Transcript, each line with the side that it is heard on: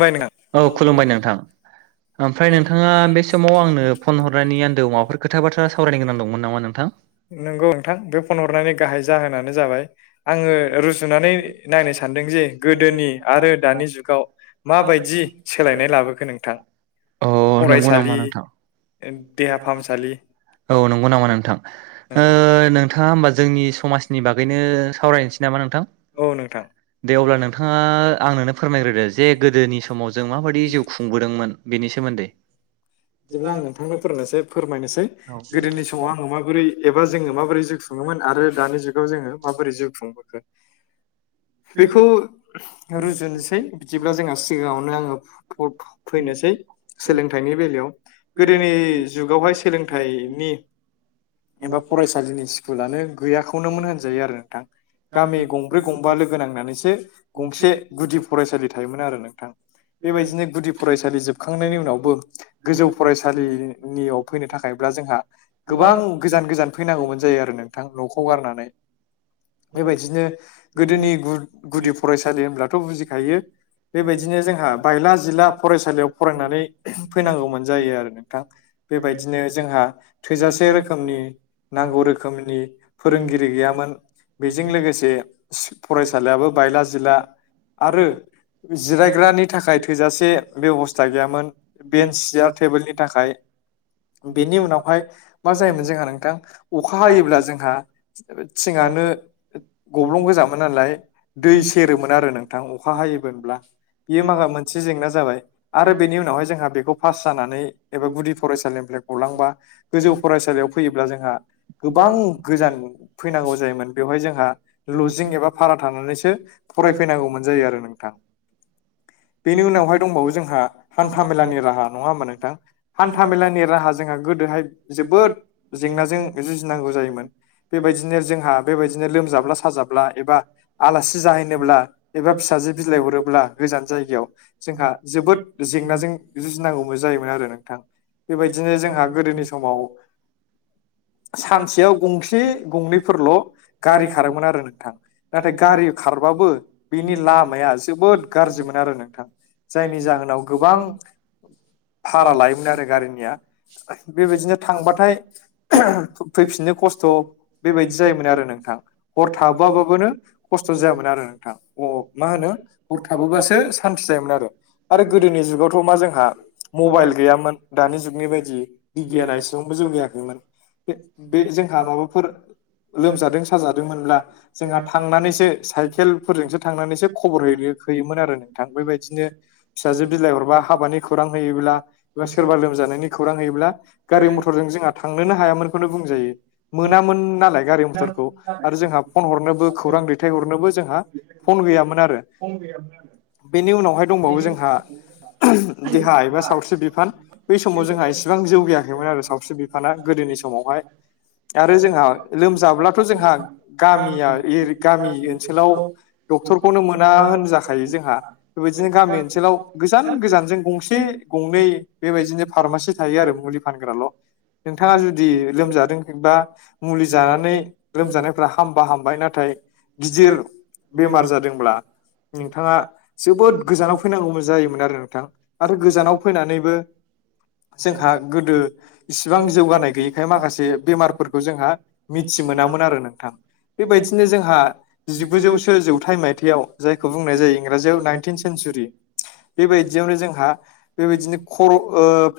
left: खुलुमबाय नोंथां।
right: औ खुलुमबाय नोंथां
left: [unintelligible]
right: ओमफ्राय नोंथाङा बे समाव आंनो फन हरनायनि आन्दोआव माबाफोर खोथा बाथ्रा सावरायनो गोनां दंमोन नामा नोंथां?
left: नंगौ नोंथां बे फन हरनायनि गाहाय जाहोनानो जाबाय आंङो रुजुनानै नायनो सानदों जे गोदोनि आरो दानि जुगाव माबायदि सोलायनाय लाबोखो नोंथां
right: औ नंगौ नामा
left: फरायसालि
right: नोंथां
left: देहा फाहामसालि
right: औ नंगौ नामा नोंथां ओ
left: नंगौ
right: नोंथाङा हो जोंनि समाजनि बागैनो सावरायनोसै नामा नोंथां
left: औ नोंथां
right: दे अब्ला नोंथाङा आंनोनो फोरमायग्रोदो जे गोदोनि समाव जों माबायदि जिउ खुंबोदोंमोन बेनि सोमोन्दै
left: [inaudible] जेब्ला आं नोंथांनो फोरोंनोसै, फोरमायनोसै गोदोनि समाव आंङो माबोरै एबा जोंङो माबोरै जिउ खूङोमोन। आरो दानि जुगाव जोंङो माबोरै जिउ खुंबोखो बेखौ रुजुनोसै बिदिब्ला जोंहा सिगाङावनो आङो फुटबल फैनोसै सै सोलोंथाइनि बेलायाव गोदोनि जुगावहाय सोलोंथाइनि एबा फरायसालिनि स्कुलानो गैयाखौनोमोन होनजायो आरो नोंथां गामि गंब्रै गं फोनांनानैसो गंसे गुदि फरायसालि थायोमोन आरो नोंथां- बेबायदिनो गुदि फरायसालि जोबखांनायनि उनावबो गोजौ फरायसालिनियाव फैनो थाखायब्ला जोंहा गोबां गोजान-गोजान फैनांगौमोन जायो आरो ना। नोंथां न'खौ गारनानै बेबायदिनो गोदोनि गु-गुदि फरायसालि होनब्लाथ' बुजिखायो बेबायदिनो जोंहा बायला जिला फरायसालियाव फरायनानै फैनांगौमोन जायो आरो नोंथां बेबायदिनो जोंहा थोजासे रोखोमनि नांगौ रोखोम- रोखोमनि फोरोंगिरि गैयामोन बेजों लोगोसे फरायसालियाबो बायला जिला आरो जिरायग्रानि थाखाय थोजासे बेबस्था गैयामोन। बेन्स सियार टेबोलनि थाखाय बेनि उनावहाय मा जायोमोन जोंहा नोंथां अखा हायोब्ला जोंहा थिङानो गब्लं गोजामोन नालाय दै सेरोमोन आरो नोंथां अखा हायोमोनब्ला बियो माबा मोनसे जेंना जाबाय आरो बेनि उनावहाय जोंहा बेखौ पास जानानै एबा गुदि फरायसालिनिफ्राय गलांबा गोजौ फरायसालियाव फैयोब्ला जोंहा गोबां गोजान फैनांगौ जायोमोन। बेवहाय जोंहा लजिं एबा भारा थानानैसो फरायफैनांगौमोन जायो आरो नोंथां। बेनि उनावहाय दंबावो जोंहा हान्था मेलानि राहा नङा होमबा नोंथां हान्था मेलानि राहा जोंहा गोदोहाय जोबोद जेंनाजों जुजि
right: [inaudible]
left: बेबायदिनो जोंहा बेबायदिनो लोमजाब्ला साजाब्ला एबा आलासि जाहैनोब्ला एबा फिसा जे बिलाइ हरोब्ला गोजान जायगायाव जोंहा जोबोद जेंनाजों जुजिनांगौमोन जायोमोन आरो नोंथां बेबायदिनो जोंहा गोदोनि समाव सानसेयाव गंसे गंनैफोरल' गारि खारोमोन आरो नोंथां नाथाय गारि खार बाबो बिनि लामाया जोबोद गाज्रिमोन आरो नोंथां जायनि जाहोनाव गोबां भारा लायोमोन आरो गारिनिया। बेबायदिनो थांबाथाय फैफिननो खस्थ बेबायदि जायोमोन आरो नों नोंथां हर थाबाबाबानो खस्थ जायामोन आरो नोंथां अ मा होनो हर थाबोबासो मिथि जायोमोन आरो गोदोनि जुगावथ' मा जों आ मबायेल गैयामोन दानि जुगनि बायदि बिगियाना एसेबांबो जौगैयाखैमोन। बे जोंहा माबाफोर लोमजादों साजादोंमोनब्ला जोंहा थांनानैसो साइकेलफोरजोंसो थांनानैसो खबर हैयो होयोन आरो नोंथां बेबायदिनो फिसाजो बिलाइ हरा हाबानि खौरां होयोब्ला एबा सोरबा लोमजानायनि खौरां होयोब्ला गारि मथरजों जोंहा थांनोनो हायामोनखौनो बुं मोनामोन नालाय गारि मथरखौ आरो जोंहा फन हरनोबो खौरां दैथाय हरनोबो जोंहा फन गैयामोन आरो। बेनि उनावहाय दंबावो जोंहा देहा एबा सावस्रि बिफान बै समाव जोंहा एसेबां जौ गायाखैमोन आरो सावस्रि बिफाना गोदोनि समावहाय [inaudible] आरो जोंहा लोमजाब्लाथ जोंहा गामिया इरि गामि ओनसोलाव डक्टरखौनो मोना होनजाखायो जोंहा बेबायदिनो गामि ओनसोलाव गोजान गोजान जों गंसे गंनै बेबायदिनो फार्मासि थायो आरो मुलि फानग्राल' नोंथांङा जुदि लोमजादोंबा मुलि जानानै लोमजानायफ्रा हामबा हामबाय नाथाय गिदिर बेमार जादोंब्ला नोंथांङा जोबोद गोजानाव फैनांगौमोन जायोमोन आरो नोंथां आरो गोजानाव फैनानैबो जोंहा गोदो इसिबां जौगानाय गैयैखाय माखासे बेमारफोरखौ जोंहा मिथि मोनामोन आरो नोंथां। बेबायदिनो जोंहा जिगुजौसो जौथाइ मायथाइयाव जायखौ बुंनाय जायो इंराजि नाइन तिन सेनसुरि बेबायाय दियावनो जों हा बेबायदिनो खर'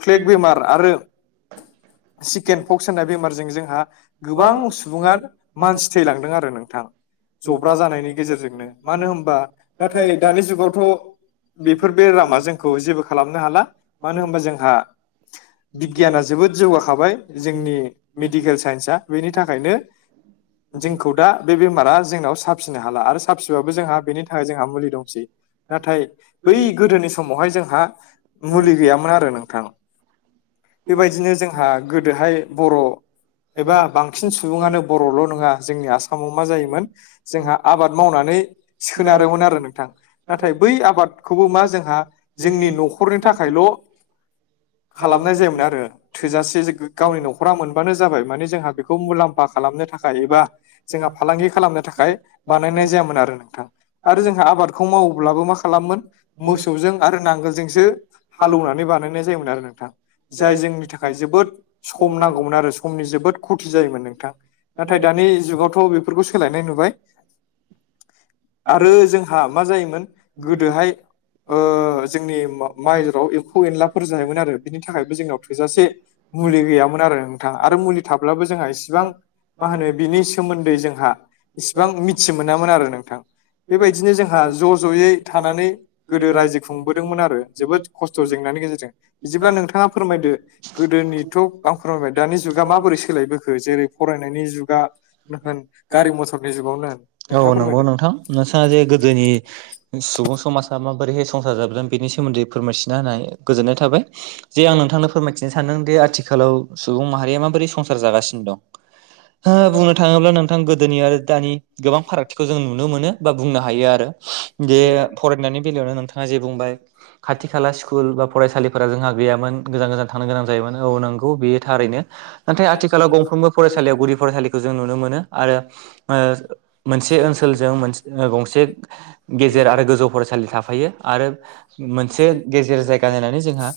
left: फ्लेग बेमार आरो चिकेन पक्स होननाय बेमारजों जोंहा गोबां सुबुंङा मानसि थैलांदों आरो नोंथां। जब्रा जानायनि गेजेरजोंनो मानो होनबा नाथाय दानि जुगावथ' बेफोर बेरामा जोंखौ जेबो खालामनो हाला मानो होनबा जोंहा बिगियाना जोबोद जौगाखाबाय जोंनि मेडिकेल साइन्सआ बेनि थाखायनो जोंखौ दा बे बेमारा जोंनाव साबसिनो हाला आरो साबिबाबो जोंहा बेनि थाखाय जोंहा मुलि दंसै नाथाय बै गोदोनि समावहाय जोंहा मुलि गैयामोन आरो नोंथां । बे बायदिनो जोंहा गोदोहाय बर' एबा बांसिन सुबुंङानो बर'ल नंङा जोंनि आसामाव मा जायोमोन जोंहा आबाद मावनानै यै सोनारोमोन आरो नोंथां नाथाय बै आबादखौबो मा जोंहा जोंनि न'खरनि थाखायल' खालामनाय जायोमोन आरो थोजासे गावनि न'खरा मोनबानो जाबाय माने जोंहा बेखौ मुलाम्फा खालामनो थाख एबा जोंहा फालांगि खालामनो थाखाय बानायनाय जायामोन आरो नोंथां आरो जोंहा आबादखौ खौ मावोब्लाबो मा खालामोन मोसौजों आरो नांगोलजोंसो हालौवनानै बानायनाय जायोमोन आरो नोंथां। जाय जोंनि थाखाय जोबोद सम नांगौमोन आरो समनि जोबोद खथि जायोमोन नोंथां। नाथाय दानि जुगावथ' बेफोरखौ सोलायनाय नुबाय।
right: आरो जोंहा
left: जायोमोन गोदोहाय ओ ओ जोंनि माइफोराव एम्फौ एनलाफोर जायोमोन आरो बिनि थाखायबो जोंनाव थोजासे मुलि गैया मोन आरो नोंथांङा आरो मुलि थाब्लाबो जोंहा इसेबां मा होनो बिनि सोमोन्दै जोंहा इसिबां मिथि मोनामोन आरो नोंथां। बेबायदिनो जोंहा ज' ज'यै थानानै गोदो रायजो खुंबोदोंमोन आरो जोबोद खस्थ जेंनानि गेजेरजों बिदिब्ला नोंथांङा फोरमायदो गोदोनिथ लां फोरमायबाय दानि जुगा माबोरै सोलायबोखो जेरै फरायनायनि जुगा होन गारि मथरनि जुग
right: औ नंगौ नोंथां नोंस्रा जे गोदोनि सुबुं समाजा माबोरै हाय संसार जाबदों बेनि सोमोन्दै फोरमायथिना होनाय गोजोननाय थाबाय। जे आं नोंथांनो फोरमायथिनो सानदों दि आथिखालाव सुबुं माहारिया माबोरै संसार जागासिनो दं। हो बुंनो थांङोब्ला नोंथां गोदोनि आरो दानि गोबां फारागथिखौ जों नुनो मोनो बा बुंनो हायो आरो। जे फरायनायनि बेलायावनो नोंथांङा जे बुंबाय खाथि खाला स्कुल बा फरायसालिफोरा जोंहा गैयामोन गोजान गोजान थांनो गोनां जायोमोन औ नंगौ बेयो थारैनो नाथाय आथिखालाव गंफ्रोमबो फरायसालियाव गदि फरायसालिखौ जों नुनो मोनो आरो ओ मोनसे ओनसोलजों गंसे गेजेर आरो गोजौ फरायसालि थाफायो आरो मोनसे गेजेर जायगा नायनानै जोंहा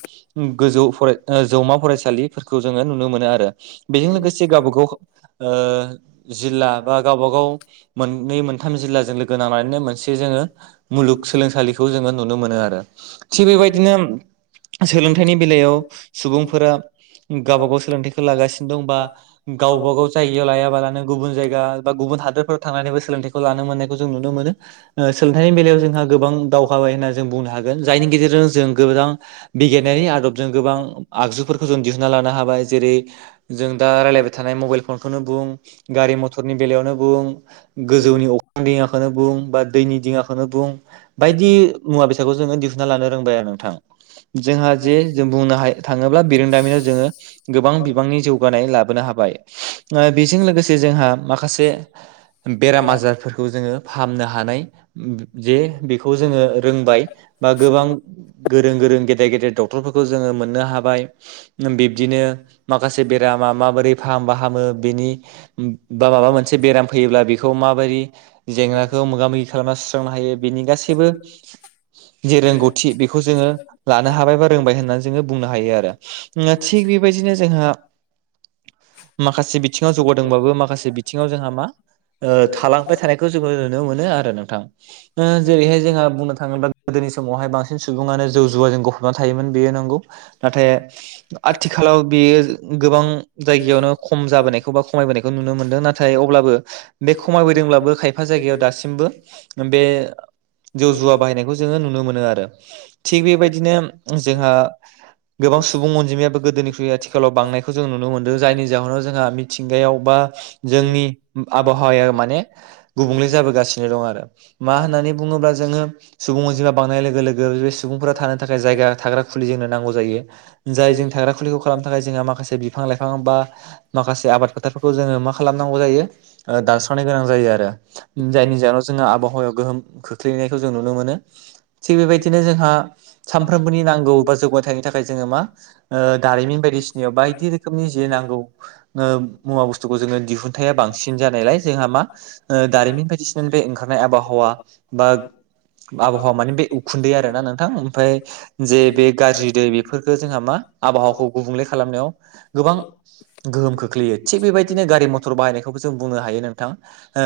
right: गोजौ फराय जौमा फरायसालिफोरखौ जोंङो नुनो मोनो आरो, बेजों लोगोसे गावबा गाव ओ ओ जिल्ला बा गावबा गाव मोननै मोनथाम जिल्लाजों लोगो नांनानैनो मोनसे जोंङो मुलुग सोलोंसालिखौ जोंङो नुनो मोनो आरो थि बेबायदिनो सोलोंथाइनि बेलायाव सुबुंफोरा गाबा गाव सोलोंथाइखौ लागासिनो दंबा गावबा गाव जायगायाव लायाबालानो गुबुन जायगा गुबुन हादोरफोराव थांनानैबो सोलोंथाइखौ लानो मोननायखौ जों नुनो मोनो सोलोंथाइनि बेलायाव जोंहा गोबां दावहाबाय होनना जों बुंनो हागोन जायनि गेजेरजों जों गोबां बिगियानारि नि आदबजों गोबां आगजुफोरखौ जों दिहुनना लानो हाबाय जेरै जों दा रायलायबाय थानाय मबाइल फन खौनो बुं गारि मथरनि बेलायावनो बुं गोजौनि अख्रां दिंङाखौनो बुं बा दैनि दिंङाखौनो बुं बायदि मुवा बेसादखौ जोंङो दिहुनना लानो रोंबाय आरो नोंथां जोंहा जे जों बुंनो थांङोब्ला बिरोंदामिनाव जोंङो गोबां बिबांनि जौगानाय लाबोनो हाबाय। ओ बेजों लोगोसे जोंहा माखासे बेराम आजारफोरखौ जोंङो फाहामनो हानाय जे बेखौ जोंङो रोंबाय बा गोबां गोरों गोरों गेदेर गेदेर गेदेर डक्टरफोरखौ जोंङो मोननो हाबाय। बिब्दिनो माखासे बेरामा माबोरै फाहामबा हामो बेनि बा माबा मोनसे बेराम फैयोब्ला बेखौ माबायदि जेंनाखौ मोगा मोगि खालामना सुस्रांनो हायो बिनि गासैबो जे रोंगौथि बेखौ जोंङो लानो हाबाय बा रोंबाय होननानै जोंङो बुंनो हायो आरो थिग बेबायदिनो जोंहा माखासे बिथिंङाव जौगादोंबाबो माखासे बिथिंङाव जोंहा मा ओ थालांबाय थानायखौ जोंङो नुनो मोनो आरो नों थां जेरैहाय जोंहा बुंनो थांङोब्ला गोदोनि समावहाय बांसिन सुबुंङानो जौ जुवाजों गफबना थायोमोन बेयो नोंगौ नाथाय। आथिखालाव बेयो गोबां जायगायावनो खम जाबोनायखौ बा खमायबोनायखौ नुनो मोनदों नाथाय अब्ला बो बे खमायबोदोंब्लाबो खायफा जायगायाव दासिमबो बे जौ जुवा बाहायनायखौ जोंङो नुनो मोनो आरो थिग बेबायदिनो जोंहा गोबां सुबुं अनजिमायाबो गोदोनिख्रुइ आथिखालाव बांनायखौ जों नुनो मोनदों जायनि जाहोनाव जोंहा मिथिंगायाव बा जोंनि आबहावाया माने गुबुंले जाबोगासिनो दं आरो मा होननानै बुंङोब्ला जोङो सुबुं अनजिमा बांनाय लोगो लोगो बे सुबुंफोरा थानो थाखाय जायगा थाग्रा खुलि जोंनो नांगौ जायो जाय जों थाग्रा खुलिखौ खालामनो थाखाय जोंहा माखासे बिफां लाइफां बा माखासे आबाद फोथारफोरखौ जोंंङो मा खालामांगौ जायो दानस्रांनो गोनां जायो आरो जायनि जावनाव जोंहा आबहावायाव गोहोम खोख्लैनायखौ जों नुनो मोनो थिग बेबायदिनो जोंहा सानफ्रोमबोनि नांगौ बा जौगाथायनि थाखाय जोंङो मा ओ दारिमिन बायदिसिनायाव बायदि रोखोमनि जे नांगौ मुवा बुस्थुखौ जोंङो दिहुनथाया बांसि बसिन जानायलाय जोंहा मा दारिमिन बायदिसिना बे ओंखारनाय आबहावा बा आबहावा माने बे उखुन्दै आरोना नोंथां ओमफ्राय जे बे गाज्रि दै बेफोरखौ जोंहा मा आबाहावाखौ गुबुंले खालामनायाव गोबां गोहोम खोख्लैयो थि बेबायदिनो गारि मतर बा बायनायखौबो जों बुंनो हायो ओ नोंथां ओ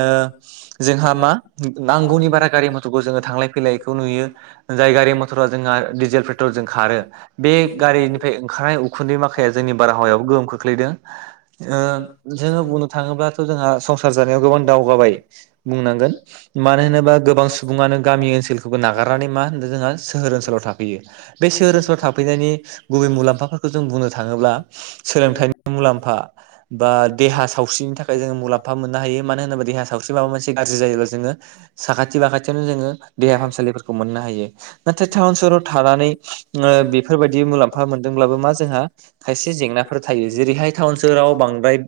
right: जोंहा मा नांगौनि बारा गारि मथरखौ जोंङो थांलाय फैलायखौ नुयो जाय गारि मथरा जोंहा डिजेल पेट्रल जों खारो बे गारि फ्राय ओंखारनाय उखुन्दै माखाया जोंनि बारहावायाव गोहोम खोख्लैदों ओ जोंङो बुंनो थांङोब्ला थ' जोंहा संसार जानायाव गोबां दावगाबाय बुंनांगोन मानो होनोबा गोबां सुबुंङानो गामि ओनसोलखौबो नागारनानै मा होनो जोंहा सोहोर ओनसोलाव थाफैयो बे सोरोसाव थाफैनायनि फोरखौ जों बुंनो थांङोब्ला सोलोंथाइनि मुलाम्फा बा देहा सावस्रिनि थाखाय जोंङो मुलाम्फा मोननो हायो मानो होनोब्ला देहा सावस्रि माबा मोनसे गाज्रि जायोब्ला जोंङो साखाथि बाखाथियावनो जोंङो देहा फाहामसालिफोरखौ मोननो हायो नाथाय टाउन सहराव थानानै ओ बेफोरबायदि मुलाम्फा फा मोनदोंब्लाबो मा जोंहा खायसे जेंनाफोर थायो जेरैहाय टाउन सोहोराव बांद्राय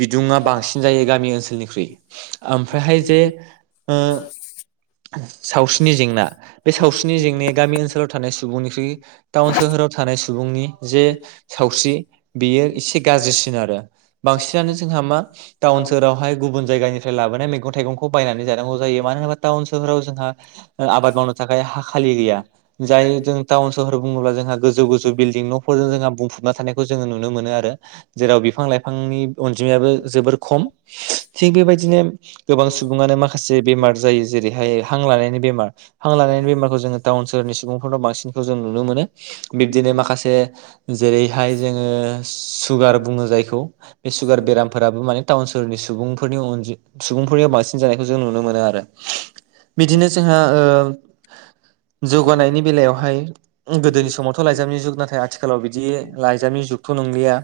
right: बिदुंङा बांसिन जायो गामि ओनसोलनिख्रुइ ओमफ्रायहाय जे ओ सावस्रिनि जेंना बे सावस्रिनि जेंनाया गामि ओनसोलाव थानाय सुबुंनिख्रुइ टाउन सोहोराव थानाय सुबुंनि जे सावस्रि बेयो एसे गाज्रिसिन आरो बांसिनानो जों जोंहा मा टाउन सोहोरावहाय गुबुन जायगानिफ्राय लाबोनाय मैगं थाइगंखौ बायनानै जानांगौ जायो। मानो होनबा ताउन सहोराव जोंहा आबाद मावनो थाखाय हा खालि गैया जाय जों टाउन सहर बुङोब्ला जों जों गोजौ गोजौ बिल्डं नजों जोंहा बुंफबना थानायखौ जोङो नुनो मोनो आरो जेराव बिफां लाइफांनि अनजिमायाबो जोबोर खम थिग बेबायदिनो गोबां सुबङानो माखासे माखासे बेमार जायो जेरैहाय हां लानायनि बेमार हां लानायनि बेमारखौ जोङो टाउन सोहरनि सुबुंफोरनाव बांसिन जों नुनो मोनो बिब्दिनो माखासे जेरैहाय जोङो सुगार बुङो जायो खौ बे सुगार बेरामाबो माने टाउन सहरनि सुबुं सुबुंनि बांसिन जानाय खौ जों नुनो मोनो आरो बिदिनो जोंहा ओ जौगानायनि बेलायावहाय गोदोनि समावथ' लाइजामनि जुग नाथाय आथिखालाव बिदि लाइजामनि जुगथ' नंलिया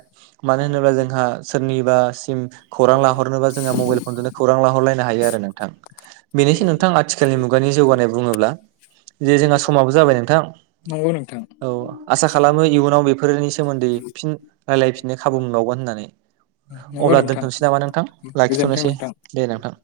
right: मानो होनोब्ला जोंहा सोरनिबासिम खौरां लाहरनोब्ला मोबाइल खौरां लाहरलायनो हायो आरो नोंथां बेनिसै नोंथां आथिखालनि मुगानि जौगानाय बुङोब्ला। जे जोंहा समाबो जाबाय नोंथां।
left: नंगौ नोंथां
right: औ आसा खालामो इयुनाव बेफोरनि सोमोन्दै फिन रायलायफिननो खाबु मोनबावगोन। होननानै
left: नंगौ
right: अब्ला
left: नोंथां
right: दोनथ'नोसै नामा नोंथां
left: गोजोनथों
right: लाखिथ'नोसै
left: नोंथां
right: दे नोंथां।